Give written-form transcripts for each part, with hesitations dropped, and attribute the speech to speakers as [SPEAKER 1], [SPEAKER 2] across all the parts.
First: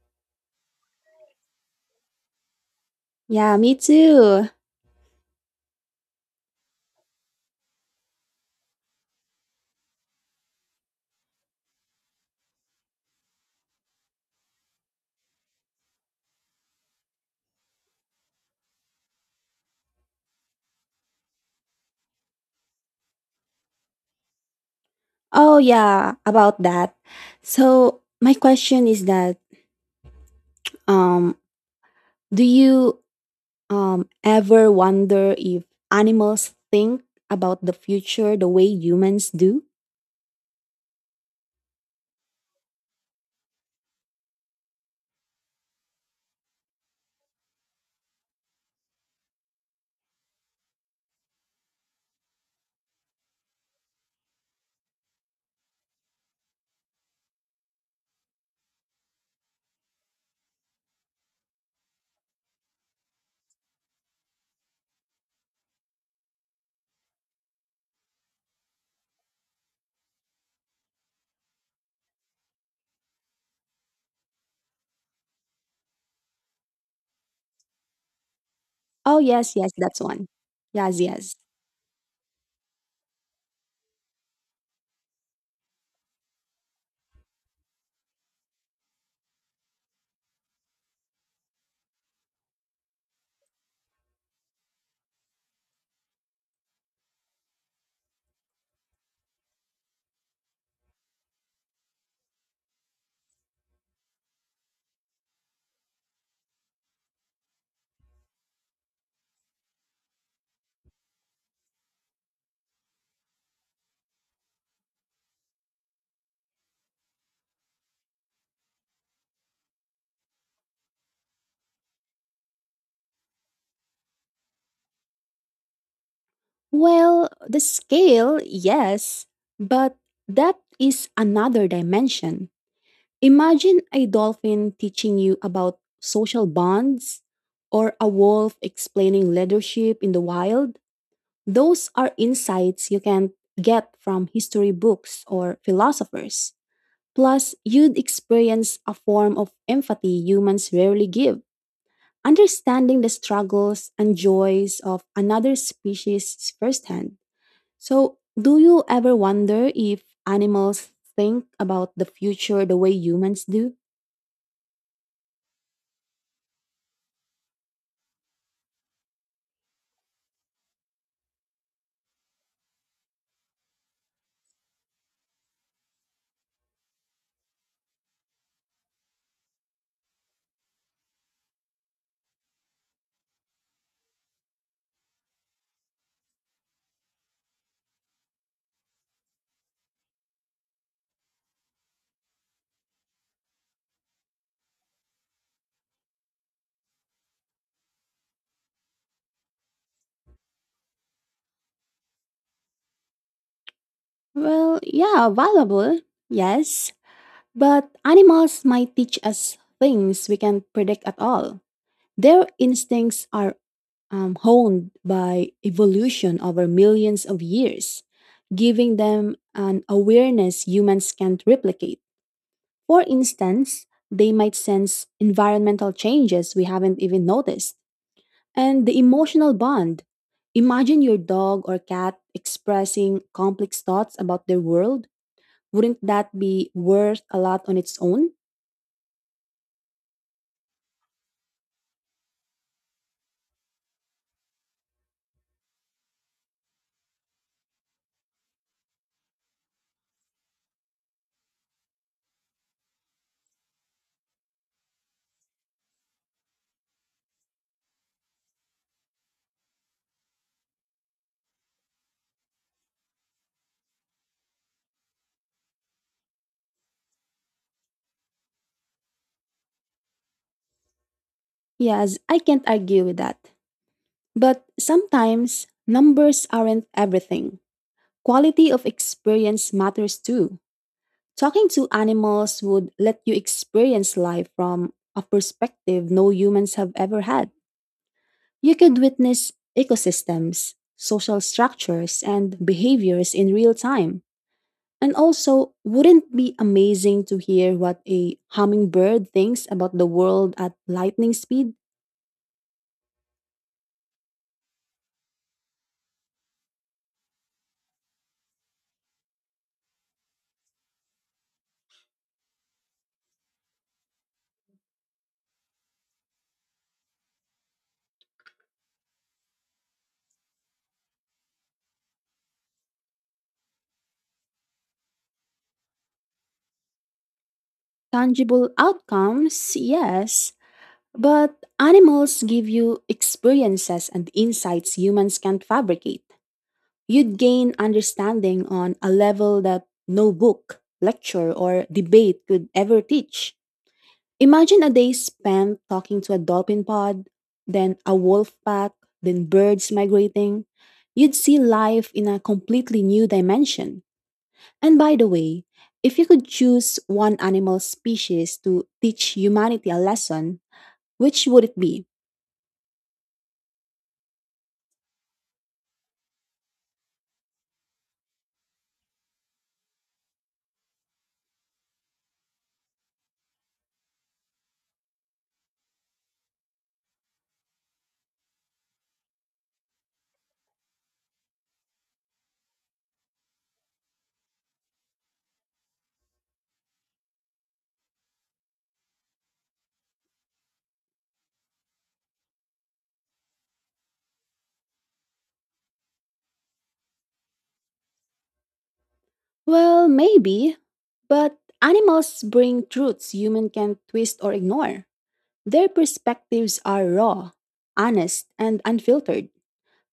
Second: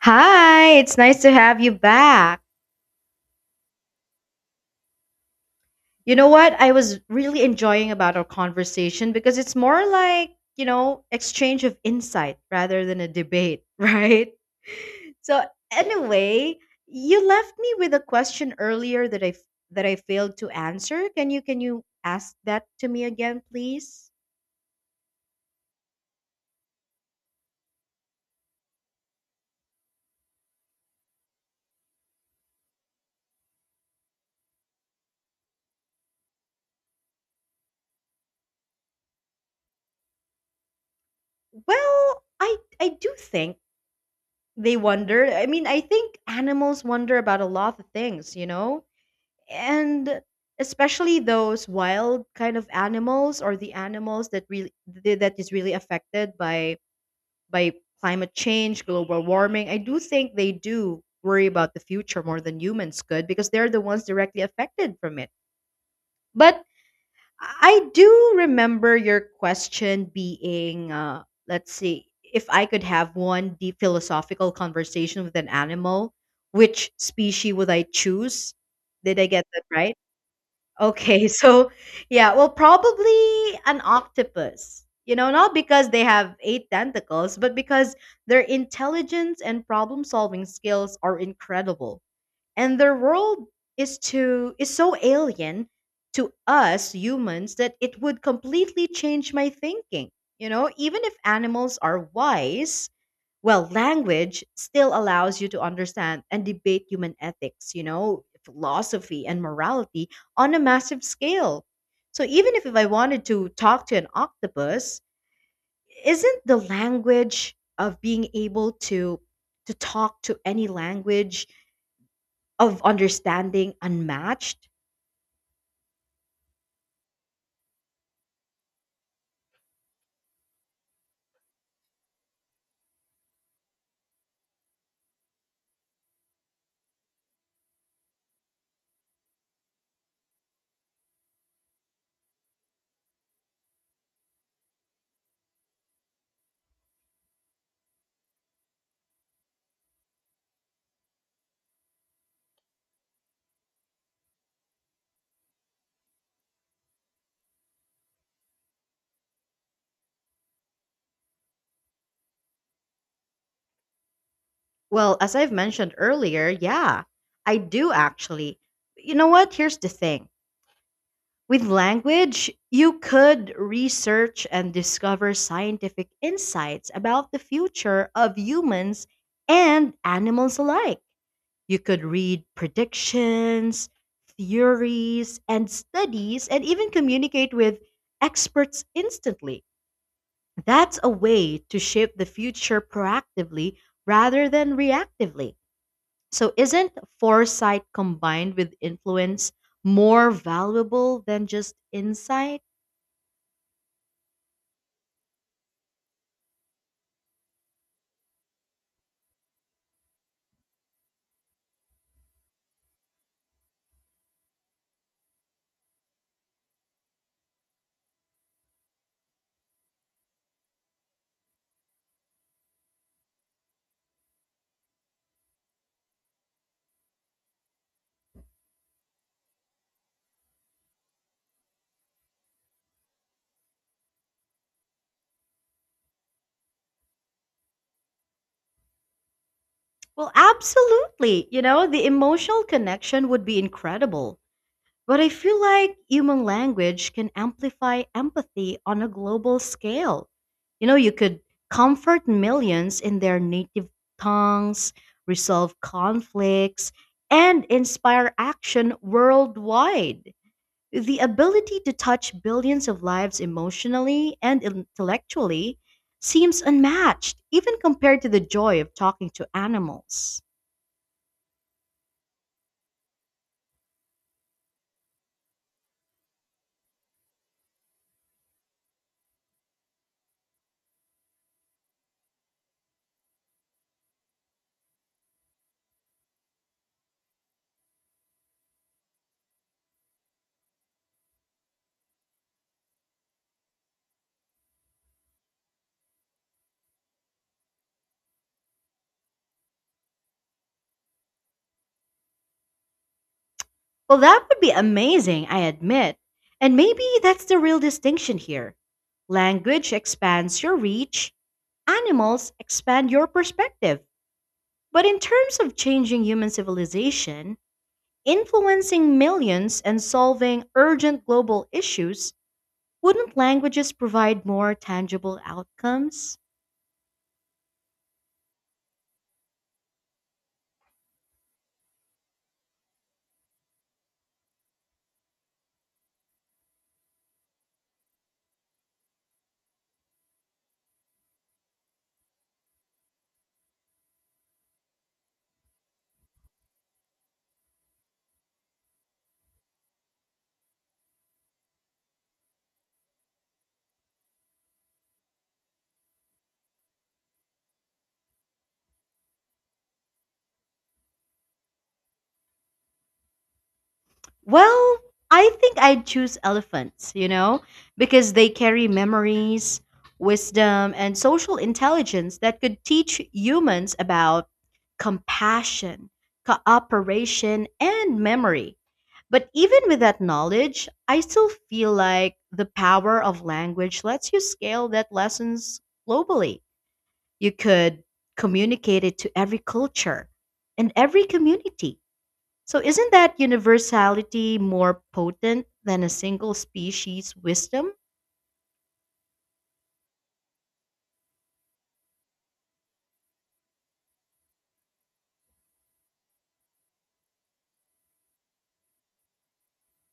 [SPEAKER 1] Hi, it's nice to have you back.
[SPEAKER 2] Yeah, me too.
[SPEAKER 1] You know what? I was really enjoying about our conversation because it's more like, you know, exchange of insight rather than a debate, right? So anyway, you left me with a question earlier that that I failed to answer. Can you ask that to me again, please?
[SPEAKER 2] Oh yeah, about that. So my question is that um do you ever wonder if animals think about the future the way humans do?
[SPEAKER 1] Well, I do think they wonder. I mean, I think animals wonder about a lot of things, you know? And especially those wild kind of animals or the animals that that is really affected by by climate change, global warming. I do think they do worry about the future more than humans could because they're the ones directly affected from it. But I do remember your question being, let's see, if I could have one deep philosophical conversation with an animal, which species would I choose? Did
[SPEAKER 2] Oh
[SPEAKER 1] I get
[SPEAKER 2] yes,
[SPEAKER 1] that
[SPEAKER 2] yes,
[SPEAKER 1] right?
[SPEAKER 2] that's one. Yes,
[SPEAKER 1] Okay,
[SPEAKER 2] yes.
[SPEAKER 1] so yeah, well, probably an octopus. You know, not because they have eight tentacles, but because their intelligence and problem solving skills are incredible, and their world is so alien to us humans that it would completely change my thinking. You know, even if animals are wise, well, language still allows you to understand and debate human ethics, you know, philosophy and morality on a massive scale. So even if I wanted to talk to an octopus, isn't the language of being able to talk to any language of understanding unmatched?
[SPEAKER 2] Well, the scale, yes, but that is another dimension. Imagine a dolphin teaching you about social bonds or a wolf explaining leadership in the wild. Those are insights you can get from history books or philosophers. Plus, you'd experience a form of empathy humans rarely give, understanding the struggles and joys of another species firsthand. So, do you ever wonder if animals think about the future the way humans do?
[SPEAKER 1] Well, as I've mentioned earlier, yeah, I do actually. You know what? Here's the thing, with language, you could research and discover scientific insights about the future of humans and animals alike. You could read predictions, theories, and studies, and even communicate with experts instantly. That's a way to shape the future proactively rather than reactively. So, isn't foresight combined with influence more valuable than just insight?
[SPEAKER 2] Well, yeah, valuable, yes, but animals might teach us things we can't predict at all. Their instincts are honed by evolution over millions of years, giving them an awareness humans can't replicate. For instance, they might sense environmental changes we haven't even noticed, and the emotional bond. Imagine your dog or cat expressing complex thoughts about their world. Wouldn't that be worth a lot on its own?
[SPEAKER 1] Well, absolutely. You know, the emotional connection would be incredible. But I feel like human language can amplify empathy on a global scale. You know, you could comfort millions in their native tongues, resolve conflicts, and inspire action worldwide. The ability to touch billions of lives emotionally and intellectually seems unmatched, even compared to the joy of talking to animals.
[SPEAKER 2] Yes, I can't argue with that. But sometimes numbers aren't everything. Quality of experience matters too. Talking to animals would let you experience life from a perspective no humans have ever had. You could witness ecosystems, social structures, and behaviors in real time. And also, wouldn't it be amazing to hear what a hummingbird thinks about the world at lightning speed?
[SPEAKER 1] Well, that would be amazing, I admit. And maybe that's the real distinction here. Language expands your reach, animals expand your perspective. But in terms of changing human civilization, influencing millions and solving urgent global issues, wouldn't languages provide more tangible outcomes?
[SPEAKER 2] Tangible outcomes, yes, but animals give you experiences and insights humans can't fabricate. You'd gain understanding on a level that no book, lecture, or debate could ever teach. Imagine a day spent talking to a dolphin pod, then a wolf pack, then birds migrating. You'd see life in a completely new dimension. And by the way, if you could choose one animal species to teach humanity a lesson, which would it be?
[SPEAKER 1] Well, I think I'd choose elephants, you know, because they carry memories, wisdom, and social intelligence that could teach humans about compassion, cooperation, and memory. But even with that knowledge, I still feel like the power of language lets you scale that lessons globally. You could communicate it to every culture and every community. So, isn't that universality more potent than a single species' wisdom?
[SPEAKER 2] Well, maybe, but animals bring truths human can twist or ignore. Their perspectives are raw, honest, and unfiltered.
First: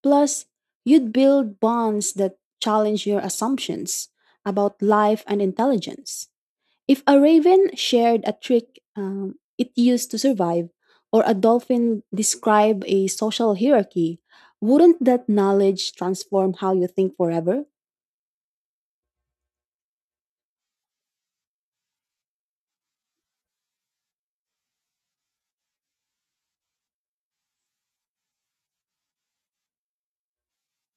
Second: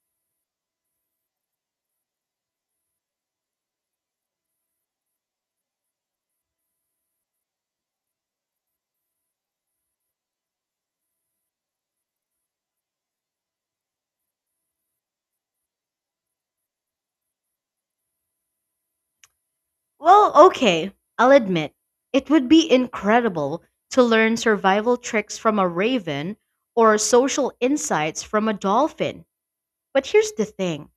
[SPEAKER 2] Plus, you'd build bonds that challenge your assumptions about life and intelligence. If a raven shared a trick it used to survive, or a dolphin described a social hierarchy, wouldn't that knowledge transform how you think forever?
[SPEAKER 1] Well, okay, I'll admit, it would be incredible to learn survival tricks from a raven or social insights from a dolphin. But here's the thing,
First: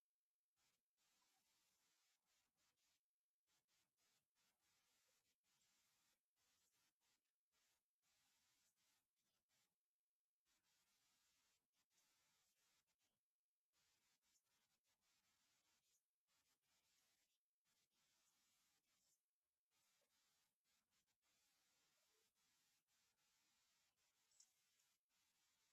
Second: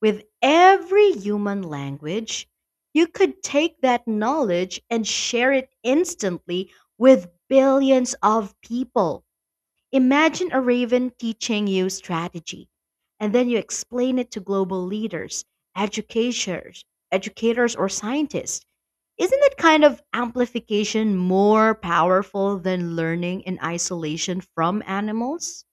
[SPEAKER 1] with every human language, you could take that knowledge and share it instantly with billions of people. Imagine a raven teaching you strategy, and then you explain it to global leaders, educators, educators or scientists. Isn't that kind of amplification more powerful than learning in isolation from animals?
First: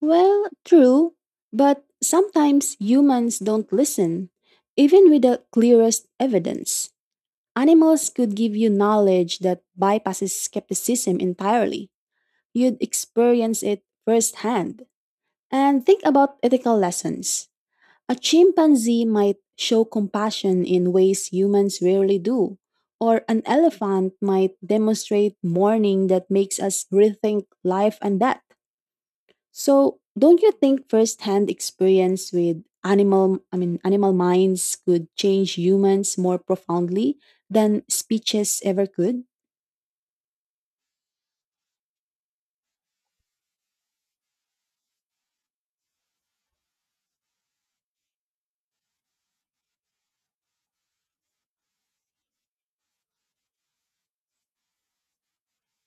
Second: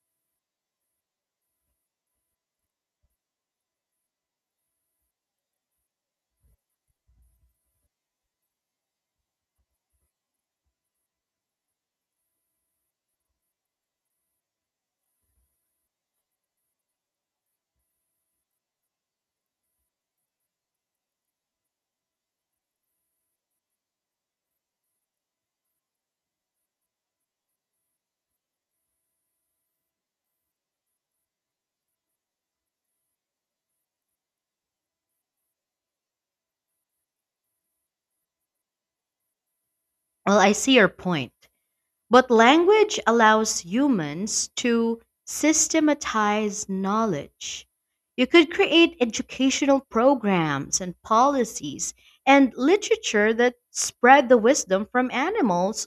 [SPEAKER 2] Well, true, but sometimes humans don't listen, even with the clearest evidence. Animals could give you knowledge that bypasses skepticism entirely. You'd experience it firsthand. And think about ethical lessons. A chimpanzee might show compassion in ways humans rarely do, or an elephant might demonstrate mourning that makes us rethink life and death. So, don't you think firsthand experience with animal I mean animal minds could change humans more profoundly than speeches ever could?
[SPEAKER 1] Well, I see your point. But language allows humans to systematize knowledge. You could create educational programs and policies and literature that spread the wisdom from animals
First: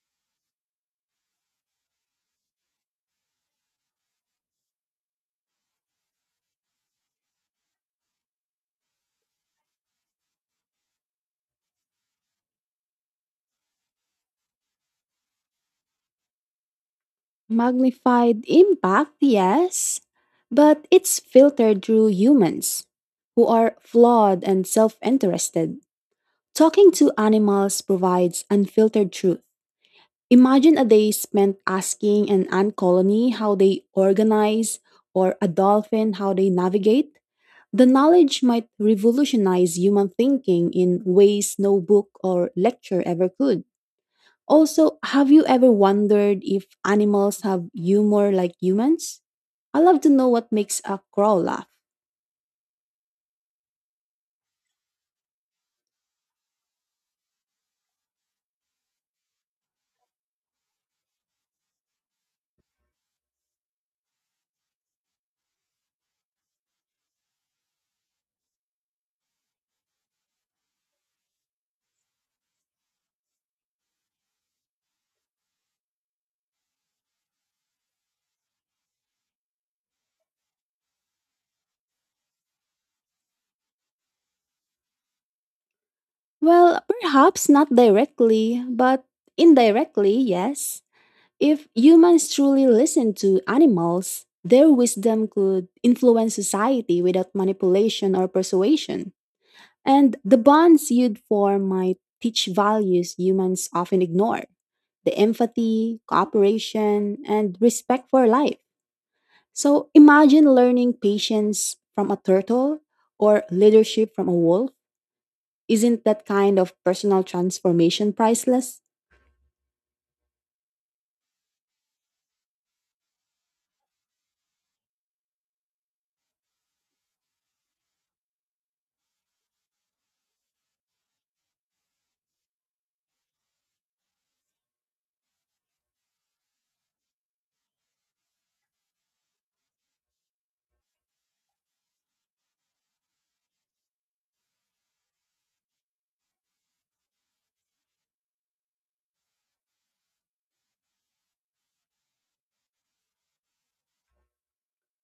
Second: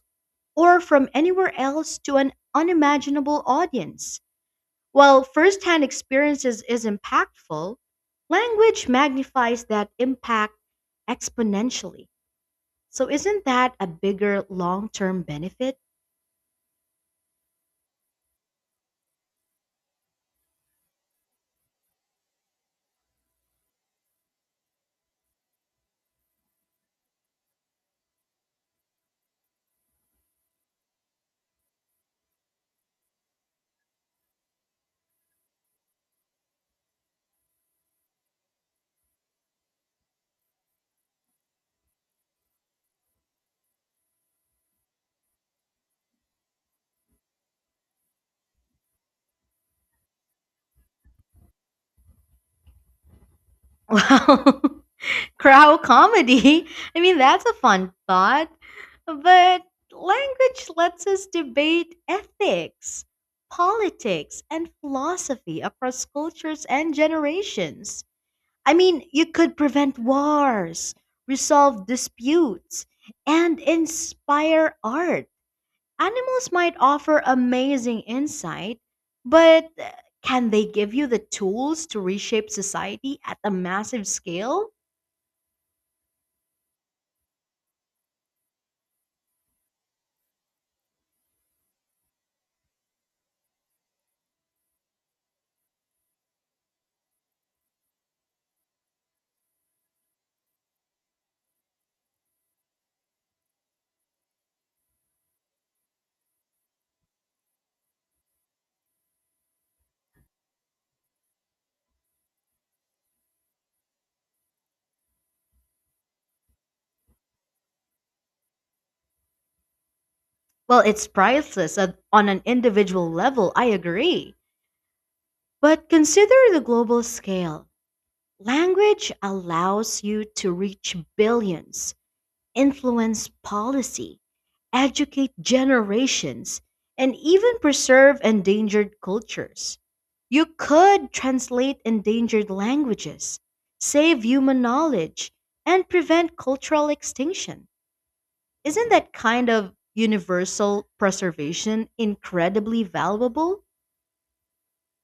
[SPEAKER 1] or from anywhere else to an unimaginable audience. While firsthand experiences is impactful, language magnifies that impact exponentially. So, isn't that a bigger long term benefit?
[SPEAKER 2] Magnified impact, yes, but it's filtered through humans, who are flawed and self interested. Talking to animals provides unfiltered truth. Imagine a day spent asking an ant colony how they organize or a dolphin how they navigate. The knowledge might revolutionize human thinking in ways no book or lecture ever could. Also, have you ever wondered if animals have humor like humans? I love to know what makes a crow laugh.
[SPEAKER 1] Wow. Crow comedy. I mean, that's a fun thought. But language lets us debate ethics, politics, and philosophy across cultures and generations. I mean, you could prevent wars, resolve disputes, and inspire art. Animals might offer amazing insight, but can they give you the tools to reshape society at a massive scale?
[SPEAKER 2] Well, perhaps not directly, but indirectly, yes. If humans truly listened to animals, their wisdom could influence society without manipulation or persuasion. And the bonds you'd form might teach values humans often ignore: the empathy, cooperation, and respect for life. So imagine learning patience from a turtle or leadership from a wolf. Isn't that kind of personal transformation priceless?
[SPEAKER 1] Well, it's priceless on an individual level, I agree. But consider the global scale. Language allows you to reach billions, influence policy, educate generations, and even preserve endangered cultures. You could translate endangered languages, save human knowledge, and prevent cultural extinction. Isn't that kind of universal preservation incredibly valuable?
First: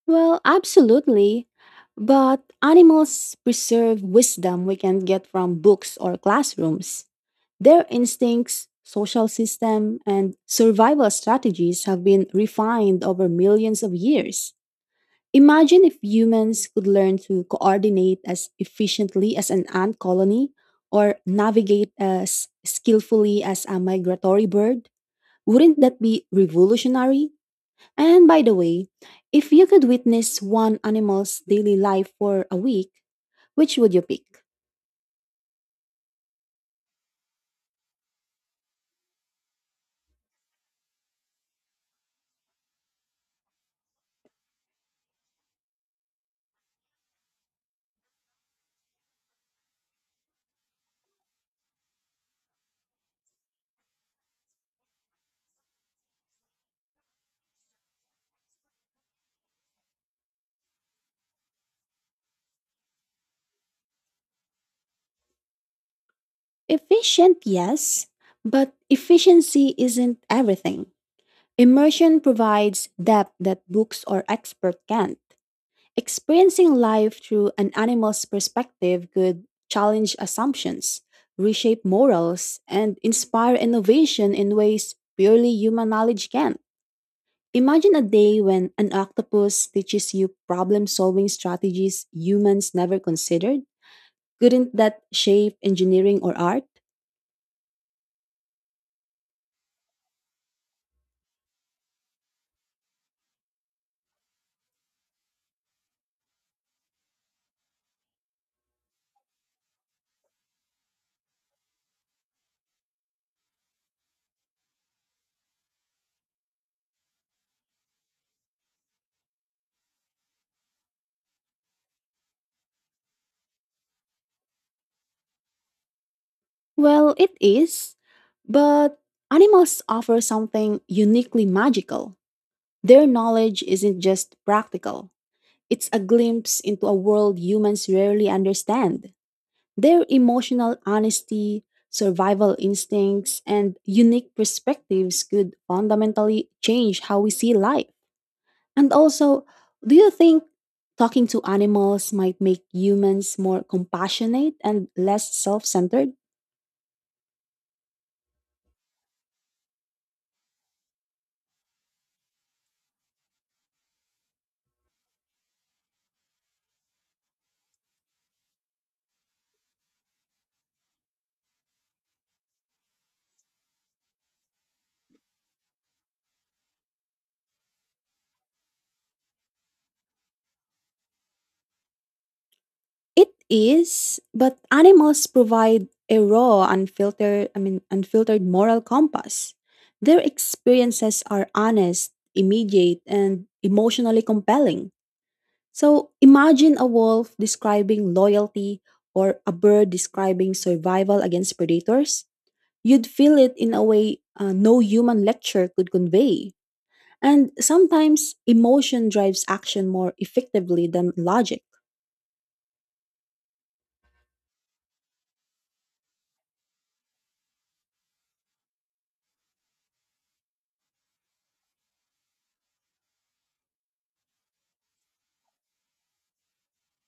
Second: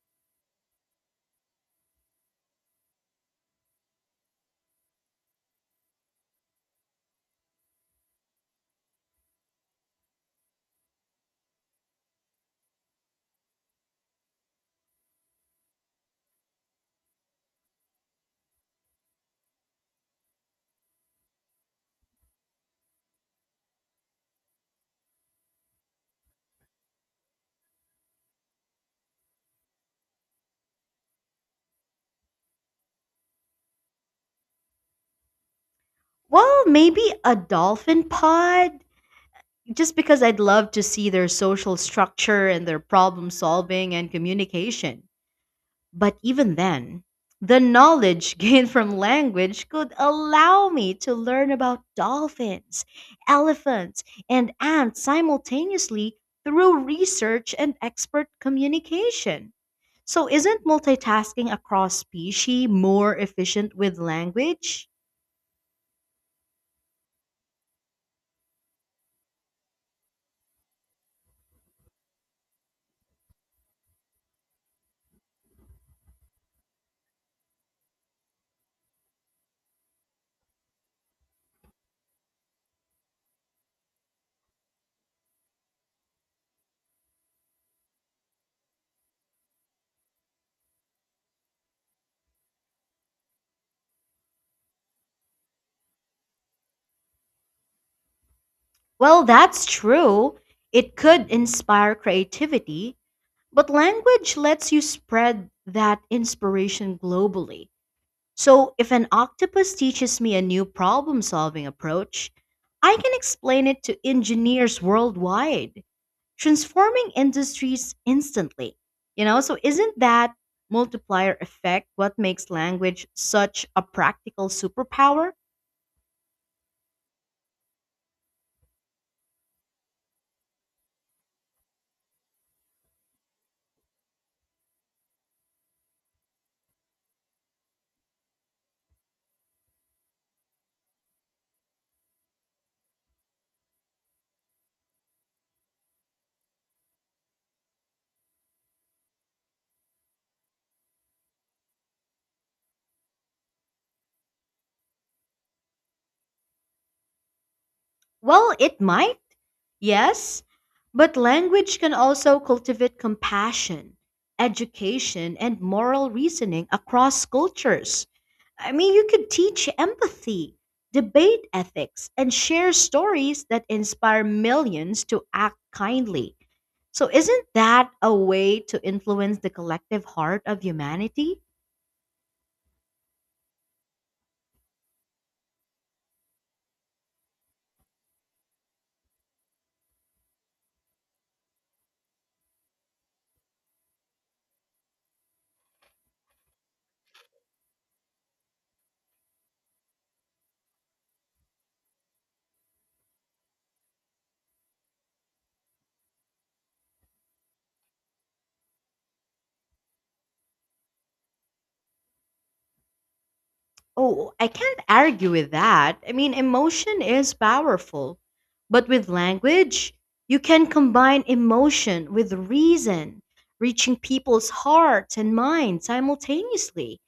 [SPEAKER 2] Well, absolutely. But animals preserve wisdom we can get from books or classrooms. Their instincts, social system, and survival strategies have been refined over millions of years. Imagine if humans could learn to coordinate as efficiently as an ant colony or navigate as skillfully as a migratory bird. Wouldn't that be revolutionary? And by the way, if you could witness one animal's daily life for a week, which would you pick?
[SPEAKER 1] Well, maybe a dolphin pod, just because I'd love to see their social structure and their problem solving and communication. But even then, the knowledge gained from language could allow me to learn about dolphins, elephants, and ants simultaneously through research and expert communication. So, isn't multitasking across species more efficient with language?
[SPEAKER 2] Efficient, yes, but efficiency isn't everything. Immersion provides depth that books or expert can't. Experiencing life through an animal's perspective could challenge assumptions, reshape morals, and inspire innovation in ways purely human knowledge can. Imagine a day when an octopus teaches you problem solving strategies humans never considered. Couldn't that shape engineering or art?
[SPEAKER 1] Well, that's true. It could inspire creativity, but language lets you spread that inspiration globally. So, if an octopus teaches me a new problem solving approach, I can explain it to engineers worldwide, transforming industries instantly. You know, so isn't that multiplier effect what makes language such a practical superpower?
[SPEAKER 2] Well, it is, but animals offer something uniquely magical. Their knowledge isn't just practical, it's a glimpse into a world humans rarely understand. Their emotional honesty, survival instincts, and unique perspectives could fundamentally change how we see life. And also, do you think talking to animals might make humans more compassionate and less self centered?
[SPEAKER 1] Well, it might. Yes, but language can also cultivate compassion, education, and moral reasoning across cultures. I mean, you could teach empathy, debate ethics, and share stories that inspire millions to act kindly. So, isn't that a way to influence the collective heart of humanity?
[SPEAKER 2] It is, but animals provide a raw, unfiltered, moral compass. Their experiences are honest, immediate, and emotionally compelling. So imagine a wolf describing loyalty or a bird describing survival against predators. You'd feel it in a way no human lecture could convey. And sometimes emotion drives action more effectively than logic.
[SPEAKER 1] Oh, I can't argue with that. I mean, emotion is powerful. But with language, you can combine emotion with reason, reaching people's hearts and minds simultaneously.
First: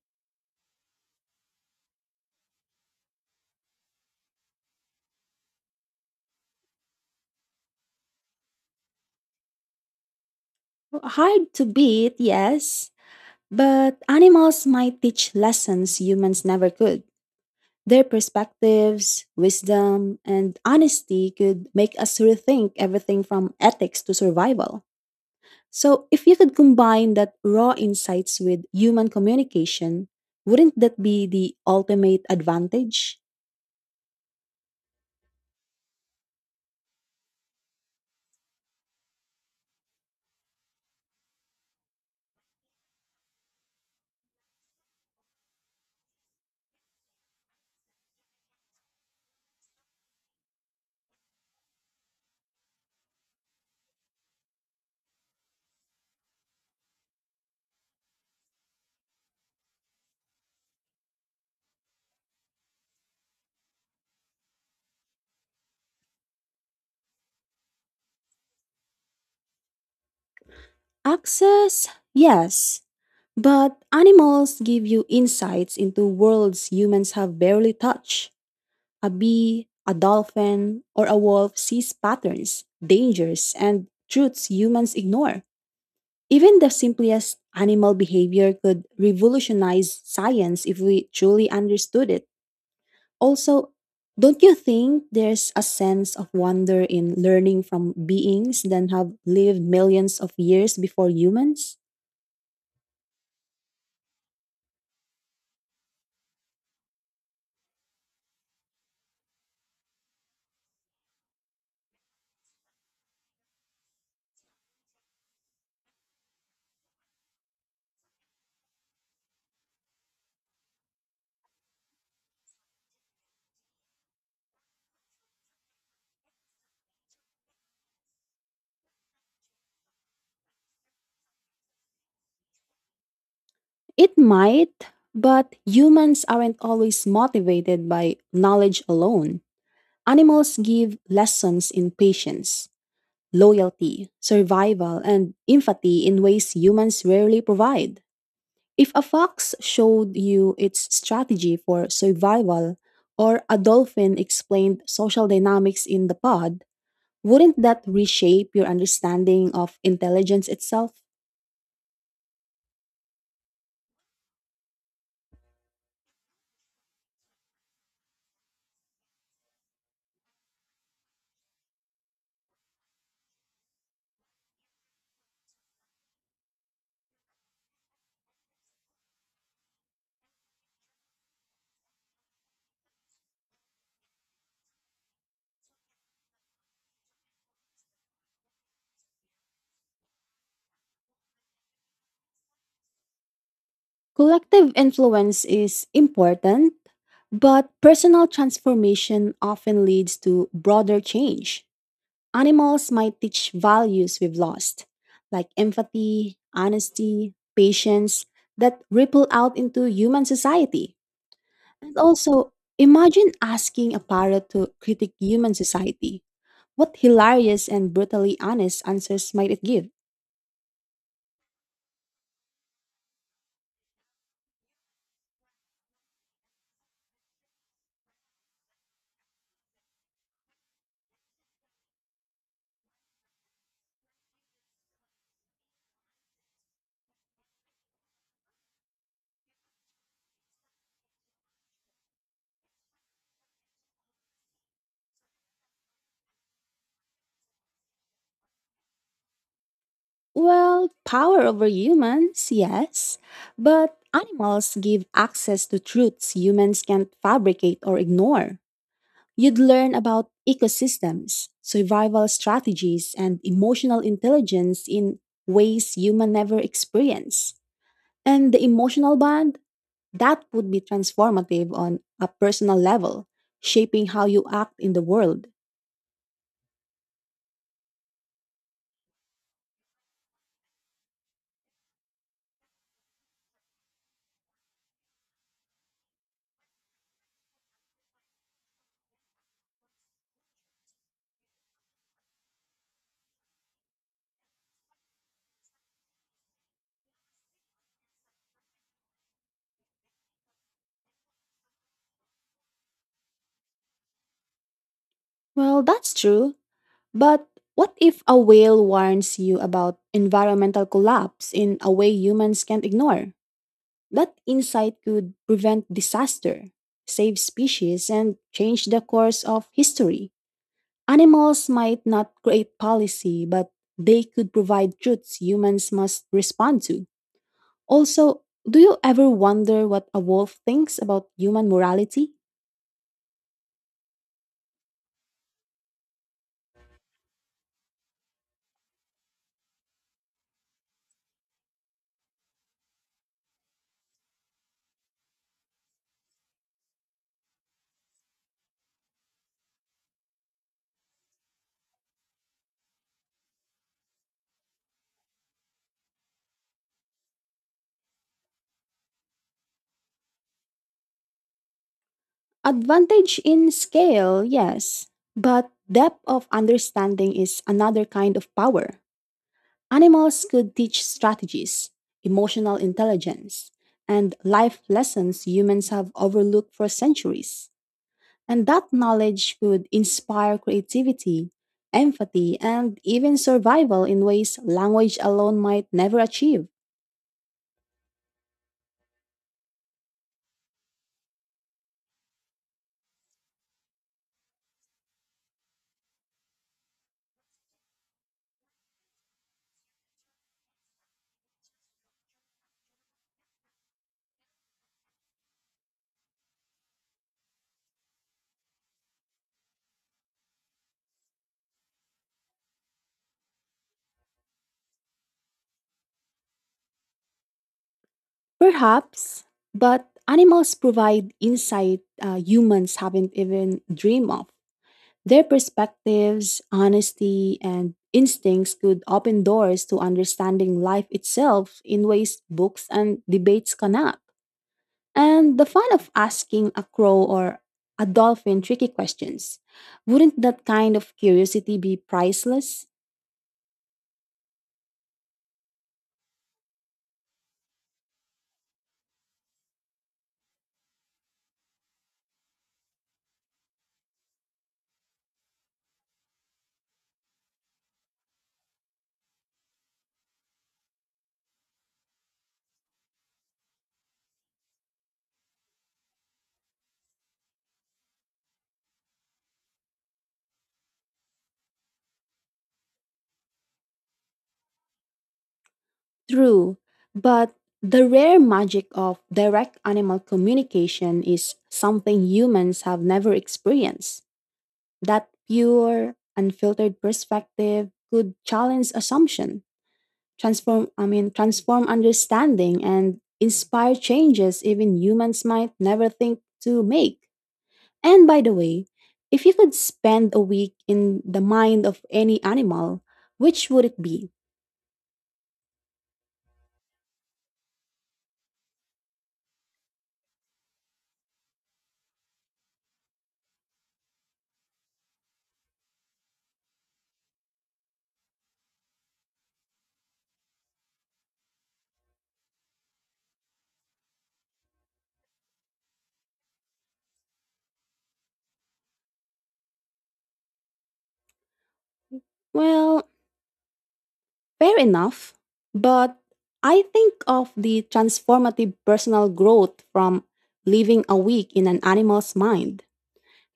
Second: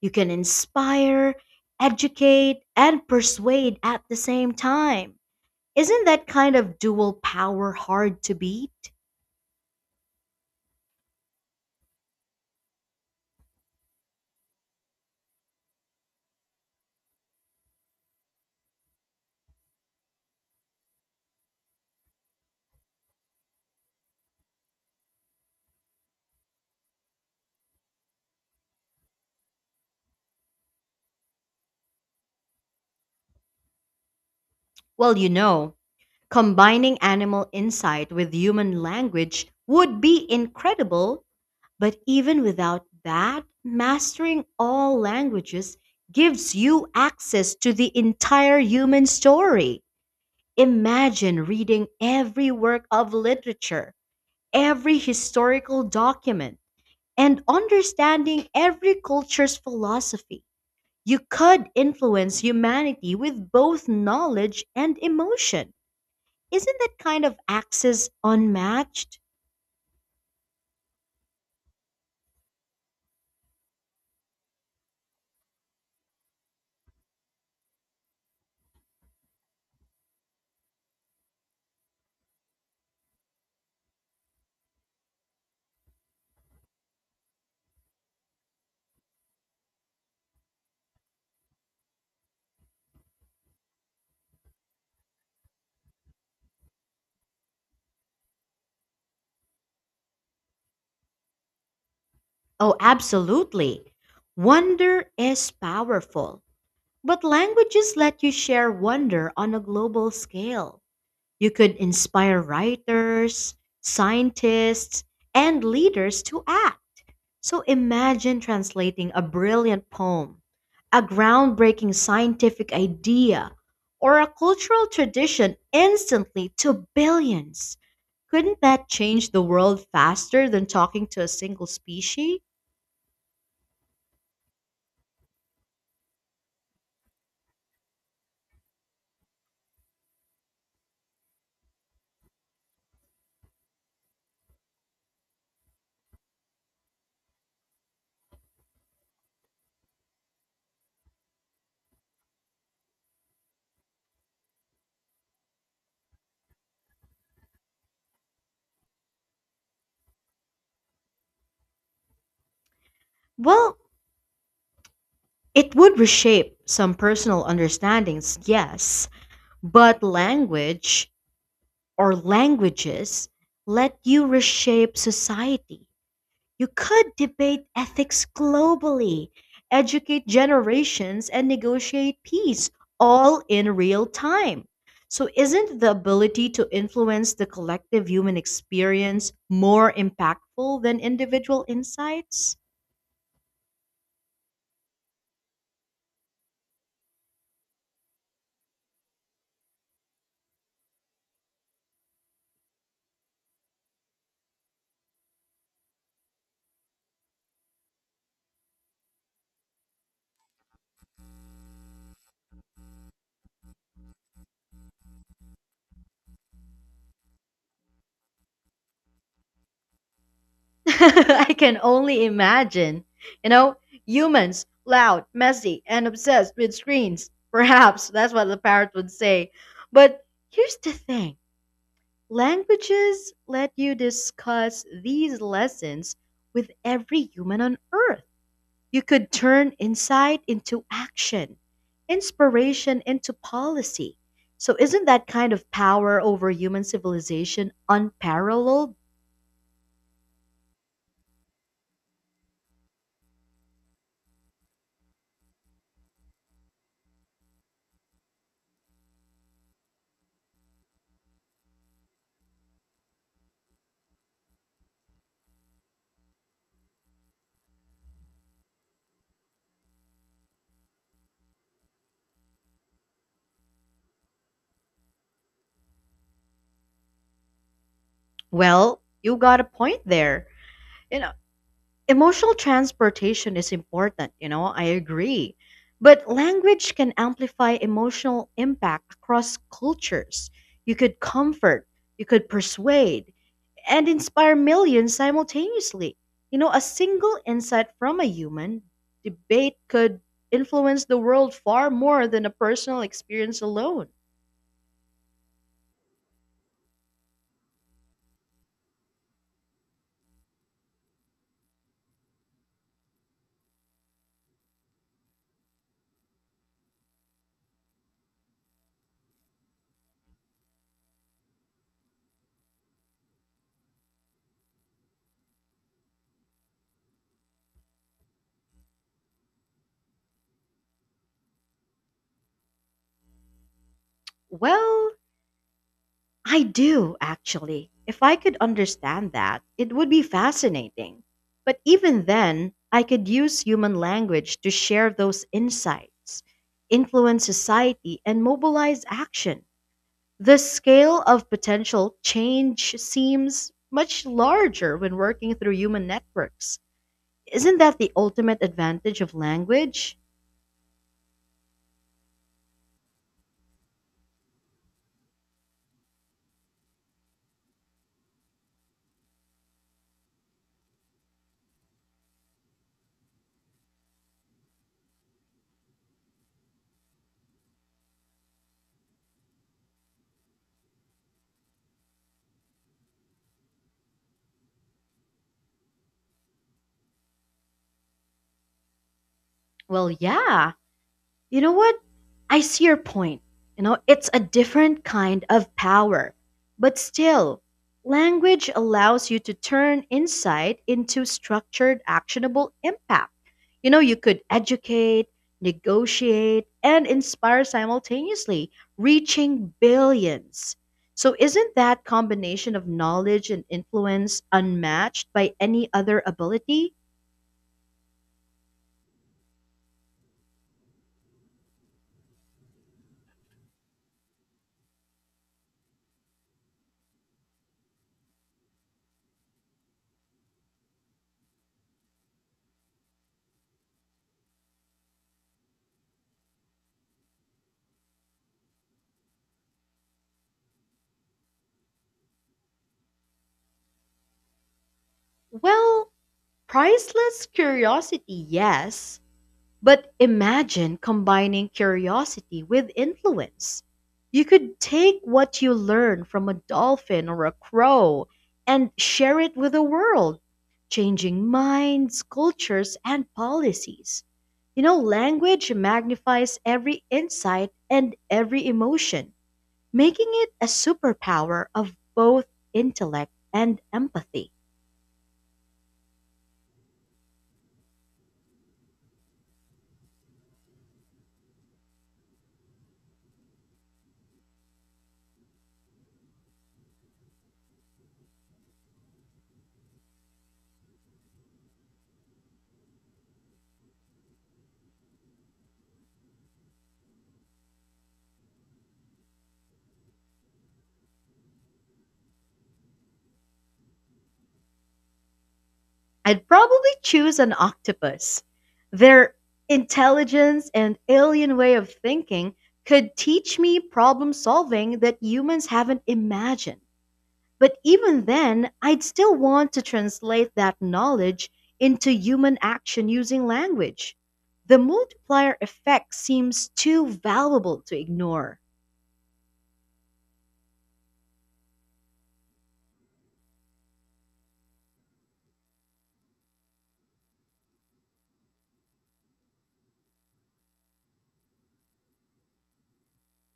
[SPEAKER 1] You can inspire, educate, and persuade at the same time. Isn't that kind of dual power hard to beat?
[SPEAKER 2] Hard to beat, yes, but animals might teach lessons humans never could. Their perspectives, wisdom, and honesty could make us rethink everything from ethics to survival. So, if you could combine that raw insights with human communication, wouldn't that be the ultimate advantage?
[SPEAKER 1] Well, you know, combining animal insight with human language would be incredible. But even without that, mastering all languages gives you access to the entire human story. Imagine reading every work of literature, every historical document, and understanding every culture's philosophy. You could influence humanity with both knowledge and emotion. Isn't that kind of access unmatched?
[SPEAKER 2] Access, yes, but animals give you insights into worlds humans have barely touched. A bee, a dolphin, or a wolf sees patterns, dangers, and truths humans ignore. Even the simplest animal behavior could revolutionize science if we truly understood it. Also, don't you think there's a sense of wonder in learning from beings that have lived millions of years before humans?
[SPEAKER 1] Oh, absolutely. Wonder is powerful. But languages let you share wonder on a global scale. You could inspire writers, scientists, and leaders to act. So imagine translating a brilliant poem, a groundbreaking scientific idea, or a cultural tradition instantly to billions. Couldn't that change the world faster than talking to a single species?
[SPEAKER 2] It might, but humans aren't always motivated by knowledge alone. Animals give lessons in patience, loyalty, survival, and empathy in ways humans rarely provide. If a fox showed you its strategy for survival, or a dolphin explained social dynamics in the pod, wouldn't that reshape your understanding of intelligence itself?
[SPEAKER 1] Well, it would reshape some personal understandings, yes. But language, or languages, let you reshape society. You could debate ethics globally, educate generations, and negotiate peace all in real time. So, isn't the ability to influence the collective human experience more impactful than individual insights?
[SPEAKER 2] Collective influence is important, but personal transformation often leads to broader change. Animals might teach values we've lost, like empathy, honesty, patience, that ripple out into human society. And also, imagine asking a parrot to critique human society. What hilarious and brutally honest answers might it give?
[SPEAKER 1] I can only imagine. You know, humans, loud, messy, and obsessed with screens. Perhaps that's what the parrot would say. But here's the thing, languages let you discuss these lessons with every human on earth. You could turn insight into action, inspiration into policy. So, isn't that kind of power over human civilization unparalleled?
[SPEAKER 2] Well, power over humans, yes, but animals give access to truths humans can't fabricate or ignore. You'd learn about ecosystems, survival strategies, and emotional intelligence in ways human never experience. And the emotional bond, that would be transformative on a personal level, shaping how you act in the world.
[SPEAKER 1] Well, you got a point there. You know. Emotional transportation is important, you know, I agree. But language can amplify emotional impact across cultures. You could comfort, you could persuade, and inspire millions simultaneously. You know, a single insight from a human debate could influence the world far more than a personal experience alone.
[SPEAKER 2] Well, that's true. But what if a whale warns you about environmental collapse in a way humans can't ignore? That insight could prevent disaster, save species, and change the course of history. Animals might not create policy, but they could provide truths humans must respond to. Also, do you ever wonder what a wolf thinks about human morality?
[SPEAKER 1] Well, I do, actually. If I could understand that, it would be fascinating. But even then, I could use human language to share those insights, influence society, and mobilize action. The scale of potential change seems much larger when working through human networks. Isn't that the ultimate advantage of language?
[SPEAKER 2] Advantage in scale, yes, but depth of understanding is another kind of power. Animals could teach strategies, emotional intelligence, and life lessons humans have overlooked for centuries. And that knowledge could inspire creativity, empathy, and even survival in ways language alone might never achieve.
[SPEAKER 1] Well, yeah. You know what? I see your point. You know, it's a different kind of power. But still, language allows you to turn insight into structured, actionable impact. You know, you could educate, negotiate, and inspire simultaneously, reaching billions. So, isn't that combination of knowledge and influence unmatched by any other ability?
[SPEAKER 2] Perhaps, but animals provide insight humans haven't even dreamed of. Their perspectives, honesty, and instincts could open doors to understanding life itself in ways books and debates cannot. And the fun of asking a crow or a dolphin tricky questions. Wouldn't that kind of curiosity be priceless?
[SPEAKER 1] Well, priceless curiosity, yes. But imagine combining curiosity with influence. You could take what you learn from a dolphin or a crow and share it with the world, changing minds, cultures, and policies. You know, language magnifies every insight and every emotion, making it a superpower of both intellect and empathy.
[SPEAKER 2] True, but the rare magic of direct animal communication is something humans have never experienced. That pure, unfiltered perspective could challenge assumption, transform I mean transform understanding and inspire changes even humans might never think to make. And by the way, if you could spend a week in the mind of any animal, which would it be?
[SPEAKER 1] I'd probably choose an octopus. Their intelligence and alien way of thinking could teach me problem solving that humans haven't imagined. But even then, I'd still want to translate that knowledge into human action using language. The multiplier effect seems too valuable to ignore.
[SPEAKER 2] Well, fair enough. But I think of the transformative personal growth from living a week in an animal's mind.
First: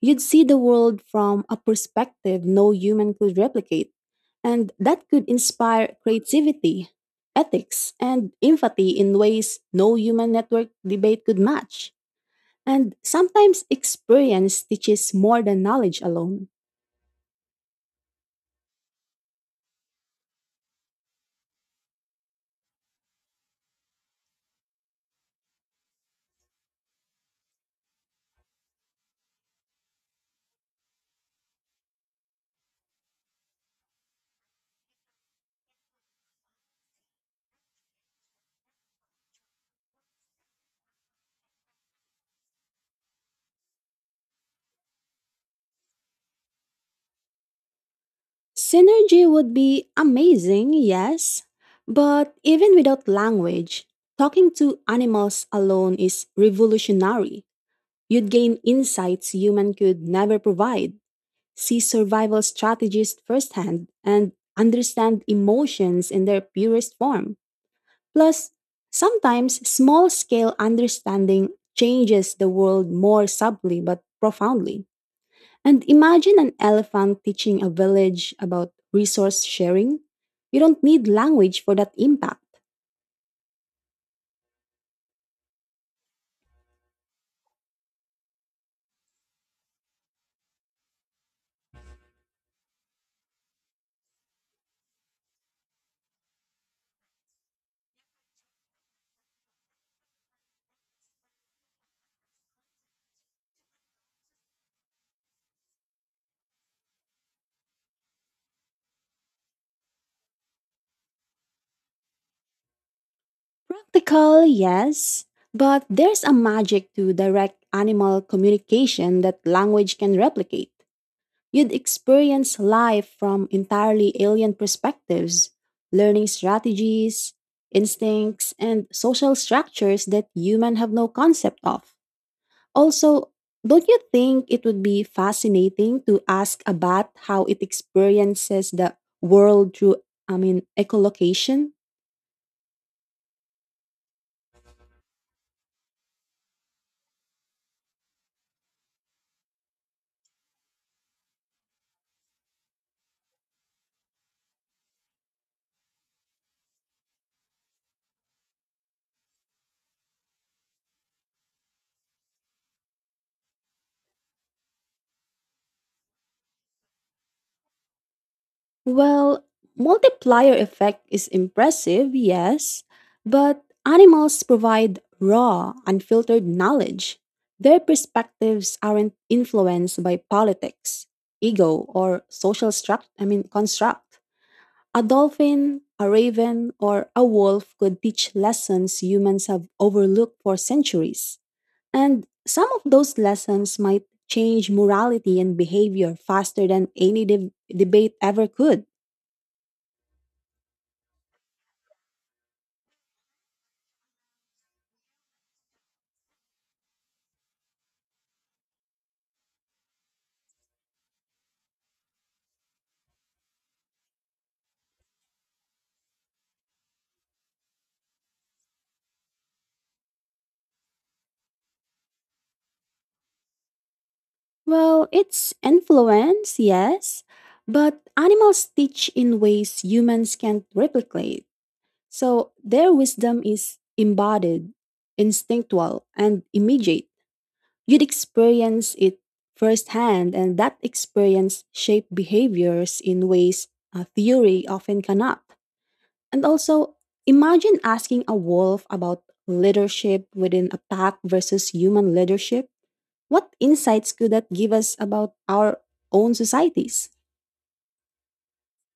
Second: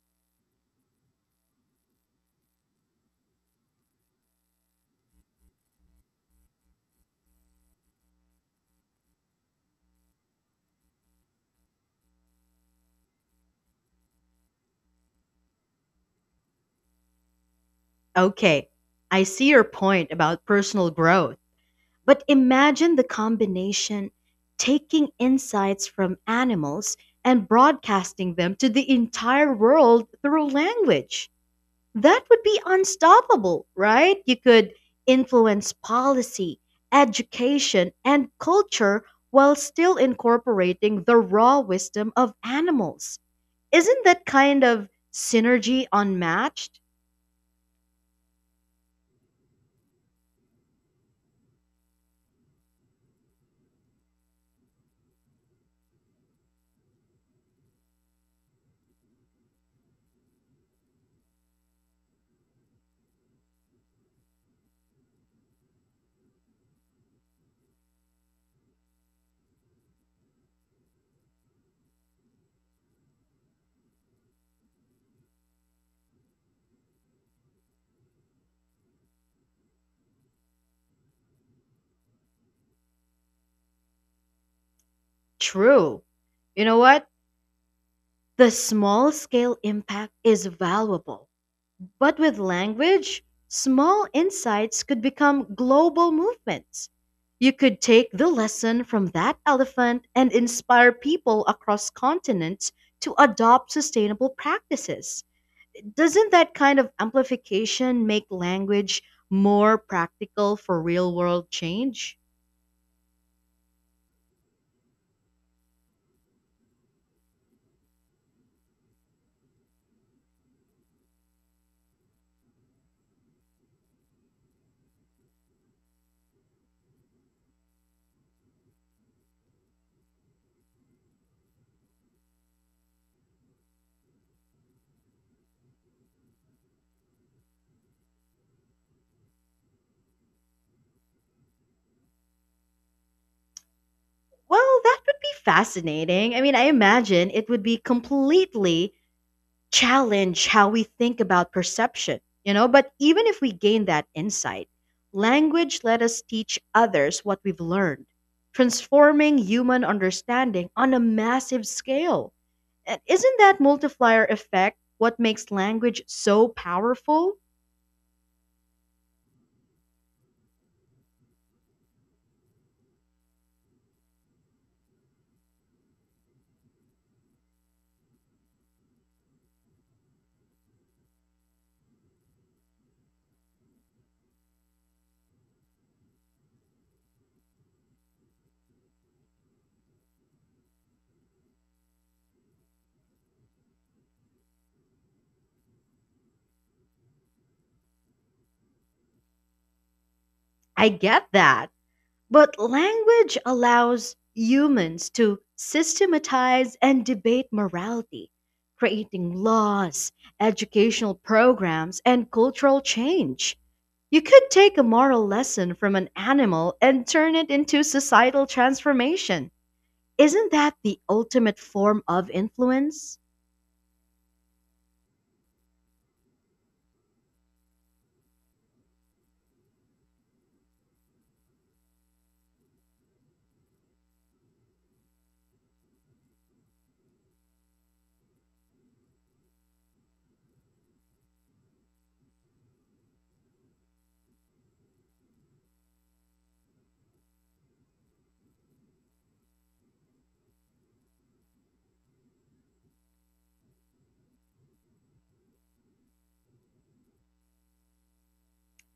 [SPEAKER 2] You'd see the world from a perspective no human could replicate, and that could inspire creativity, ethics, and empathy in ways no human network debate could match. And sometimes experience teaches more than knowledge alone.
[SPEAKER 1] Okay, I see your point about personal growth. But imagine the combination, taking insights from animals and broadcasting them to the entire world through language. That would be unstoppable, right? You could influence policy, education, and culture while still incorporating the raw wisdom of animals. Isn't that kind of synergy unmatched?
[SPEAKER 2] Synergy would be amazing, yes, but even without language, talking to animals alone is revolutionary. You'd gain insights human could never provide, see survival strategies firsthand, and understand emotions in their purest form. Plus, sometimes small scale understanding changes the world more subtly but profoundly. And imagine an elephant teaching a village about resource sharing. You don't need language for that impact.
[SPEAKER 1] True. You know what? The small scale impact is valuable. But with language, small insights could become global movements. You could take the lesson from that elephant and inspire people across continents to adopt sustainable practices. Doesn't that kind of amplification make language more practical for real world change?
[SPEAKER 2] Practical, yes, but there's a magic to direct animal communication that language can replicate. You'd experience life from entirely alien perspectives, learning strategies, instincts, and social structures that humans have no concept of. Also, don't you think it would be fascinating to ask a bat how it experiences the world through, I mean, echolocation?
[SPEAKER 1] Well, that would be fascinating. I mean, I imagine it would be completely challenge how we think about perception, you know. But even if we gain that insight, language let us teach others what we've learned, transforming human understanding on a massive scale. And isn't that multiplier effect what makes language so powerful?
[SPEAKER 2] Well, multiplier effect is impressive, yes, but animals provide raw, unfiltered knowledge. Their perspectives aren't influenced by politics, ego, or social struct I mean construct. A dolphin, a raven, or a wolf could teach lessons humans have overlooked for centuries. And some of those lessons might change morality and behavior faster than any debate ever could.
[SPEAKER 1] I get that. But language allows humans to systematize and debate morality, creating laws, educational programs, and cultural change. You could take a moral lesson from an animal and turn it into societal transformation. Isn't that the ultimate form of influence?
[SPEAKER 2] Well, it's influence, yes, but animals teach in ways humans can't replicate. So their wisdom is embodied, instinctual, and immediate. You'd experience it firsthand, and that experience shaped behaviors in ways a theory often cannot. And also, imagine asking a wolf about leadership within a pack versus human leadership. What insights could that give us about our own societies?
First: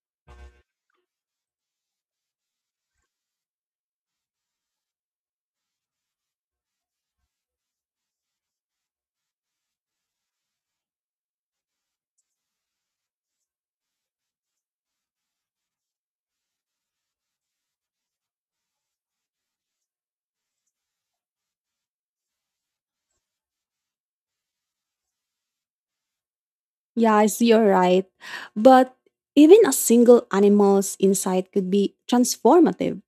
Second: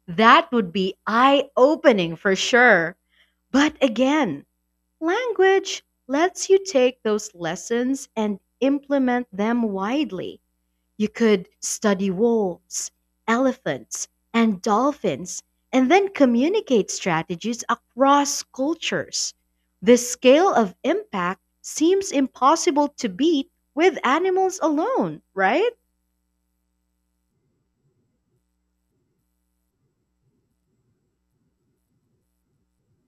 [SPEAKER 1] That would be eye opening for sure. But again, language lets you take those lessons and implement them widely. You could study wolves, elephants, and dolphins, and then communicate strategies across cultures. The scale of impact seems impossible to beat with animals alone, right?
[SPEAKER 2] Yeah, you're right. But even a single animal's insight could be transformative.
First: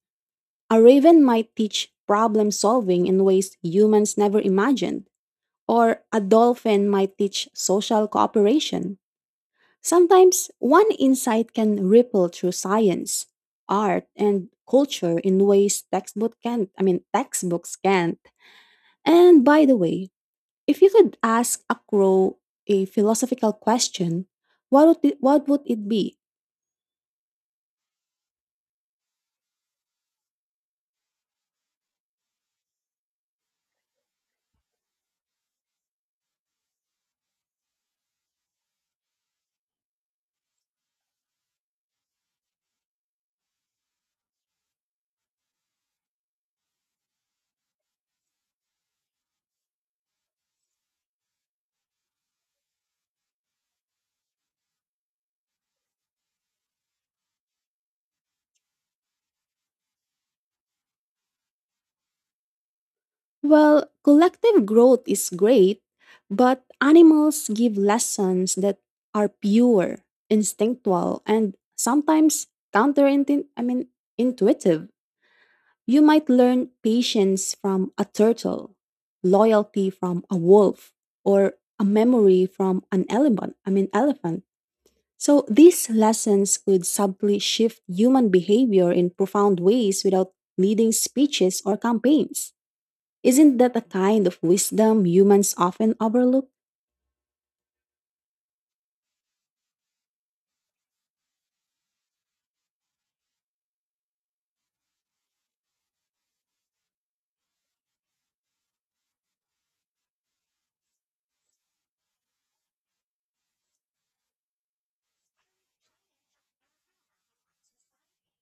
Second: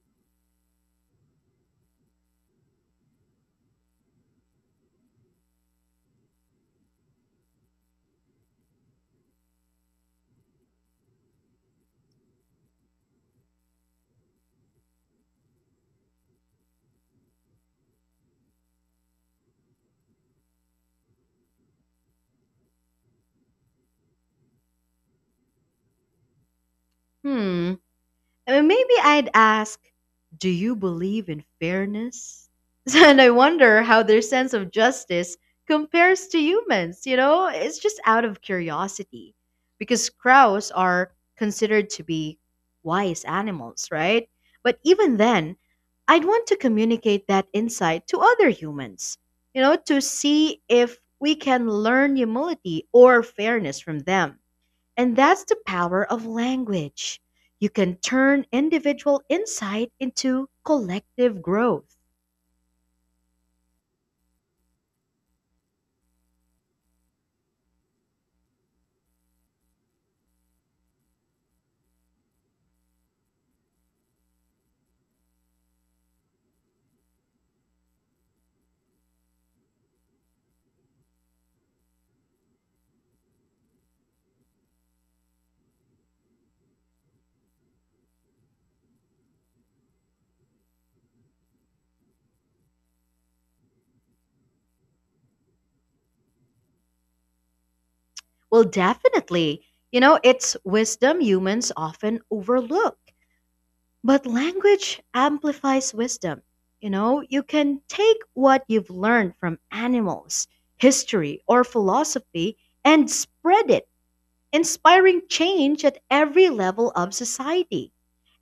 [SPEAKER 2] A raven might teach problem solving in ways humans never imagined or a dolphin might teach social cooperation. Sometimes one insight can ripple through science, art, and culture in ways textbooks can't. And by the way, if you could ask a crow a philosophical question, what would it be?
[SPEAKER 1] Hmm. I mean, maybe I'd ask, do you believe in fairness? And I wonder how their sense of justice compares to humans, you know? It's just out of curiosity. Because crows are considered to be wise animals, right? But even then, I'd want to communicate that insight to other humans, you know, to see if we can learn humility or fairness from them, and that's the power of language. You can turn individual insight into collective growth.
[SPEAKER 2] Well, collective growth is great, but animals give lessons that are pure, instinctual, and sometimes counterintuitive. I mean, intuitive. You might learn patience from a turtle, loyalty from a wolf, or a memory from an elephant. So these lessons could subtly shift human behavior in profound ways without leading speeches or campaigns. Isn't that a kind of wisdom humans often overlook?
[SPEAKER 1] Well, definitely. You know, it's wisdom humans often overlook. But language amplifies wisdom. You know, you can take what you've learned from animals, history, or philosophy and spread it, inspiring change at every level of society.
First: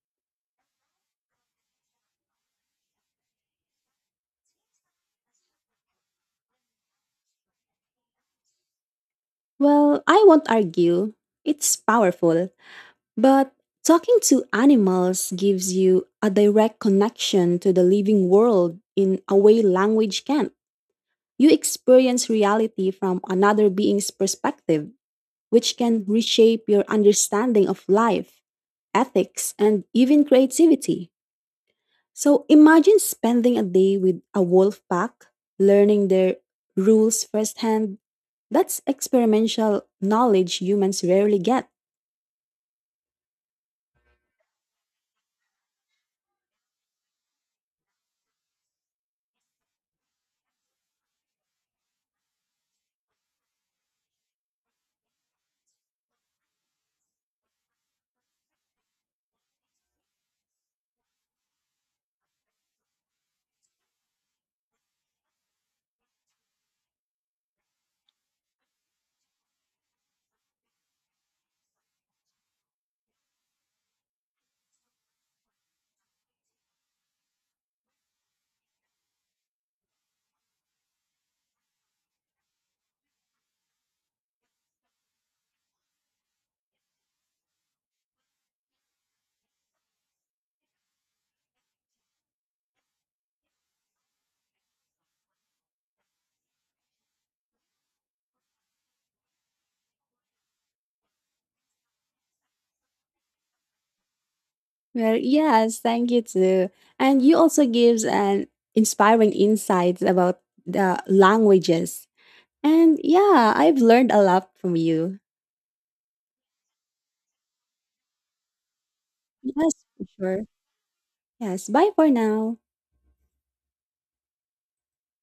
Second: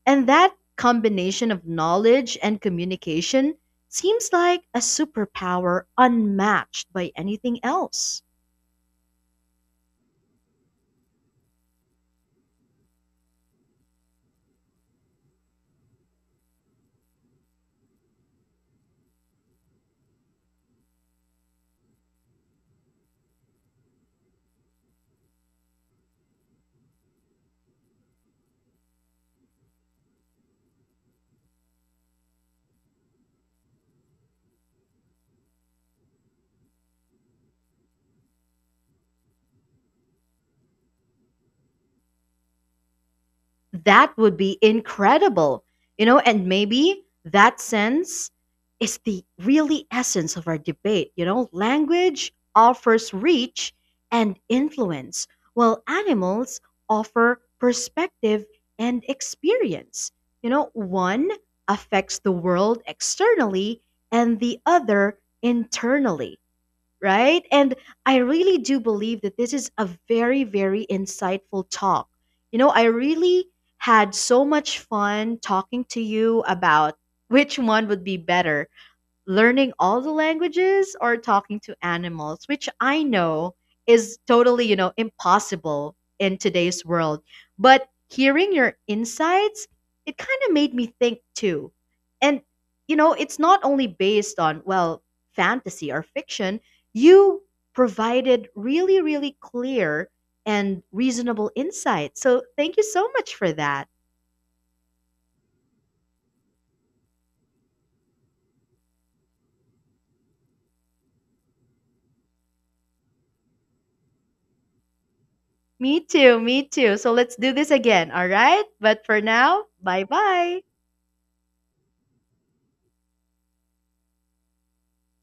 [SPEAKER 1] And that combination of knowledge and communication seems like a superpower unmatched by anything else.
[SPEAKER 2] Well, I won't argue. It's powerful. But talking to animals gives you a direct connection to the living world in a way language can't. You experience reality from another being's perspective, which can reshape your understanding of life, ethics, and even creativity. So imagine spending a day with a wolf pack, learning their rules firsthand. That's experimental knowledge humans rarely get.
[SPEAKER 1] That would be incredible, you know, and maybe that sense is the really essence of our debate, you know. Language offers reach and influence, while animals offer perspective and experience. You know, one affects the world externally and the other internally, right? And I really do believe that this is a very, very insightful talk. You know, I really had so much fun talking to you about which one would be better, learning all the languages or talking to animals, which I know is totally, you know, impossible in today's world. But hearing your insights, it kind of made me think too. And, you know, it's not only based on, well, fantasy or fiction, you provided really, really clear and reasonable insights. So thank you so much for that.
[SPEAKER 2] Well, yes, thank you too. And you also gives an inspiring insights about the languages. And yeah, I've learned a lot from you.
[SPEAKER 1] Me too, me too. So let's do this again, all right? But for now,
[SPEAKER 2] Yes,
[SPEAKER 1] bye
[SPEAKER 2] for sure.
[SPEAKER 1] bye.
[SPEAKER 2] Yes, bye for now.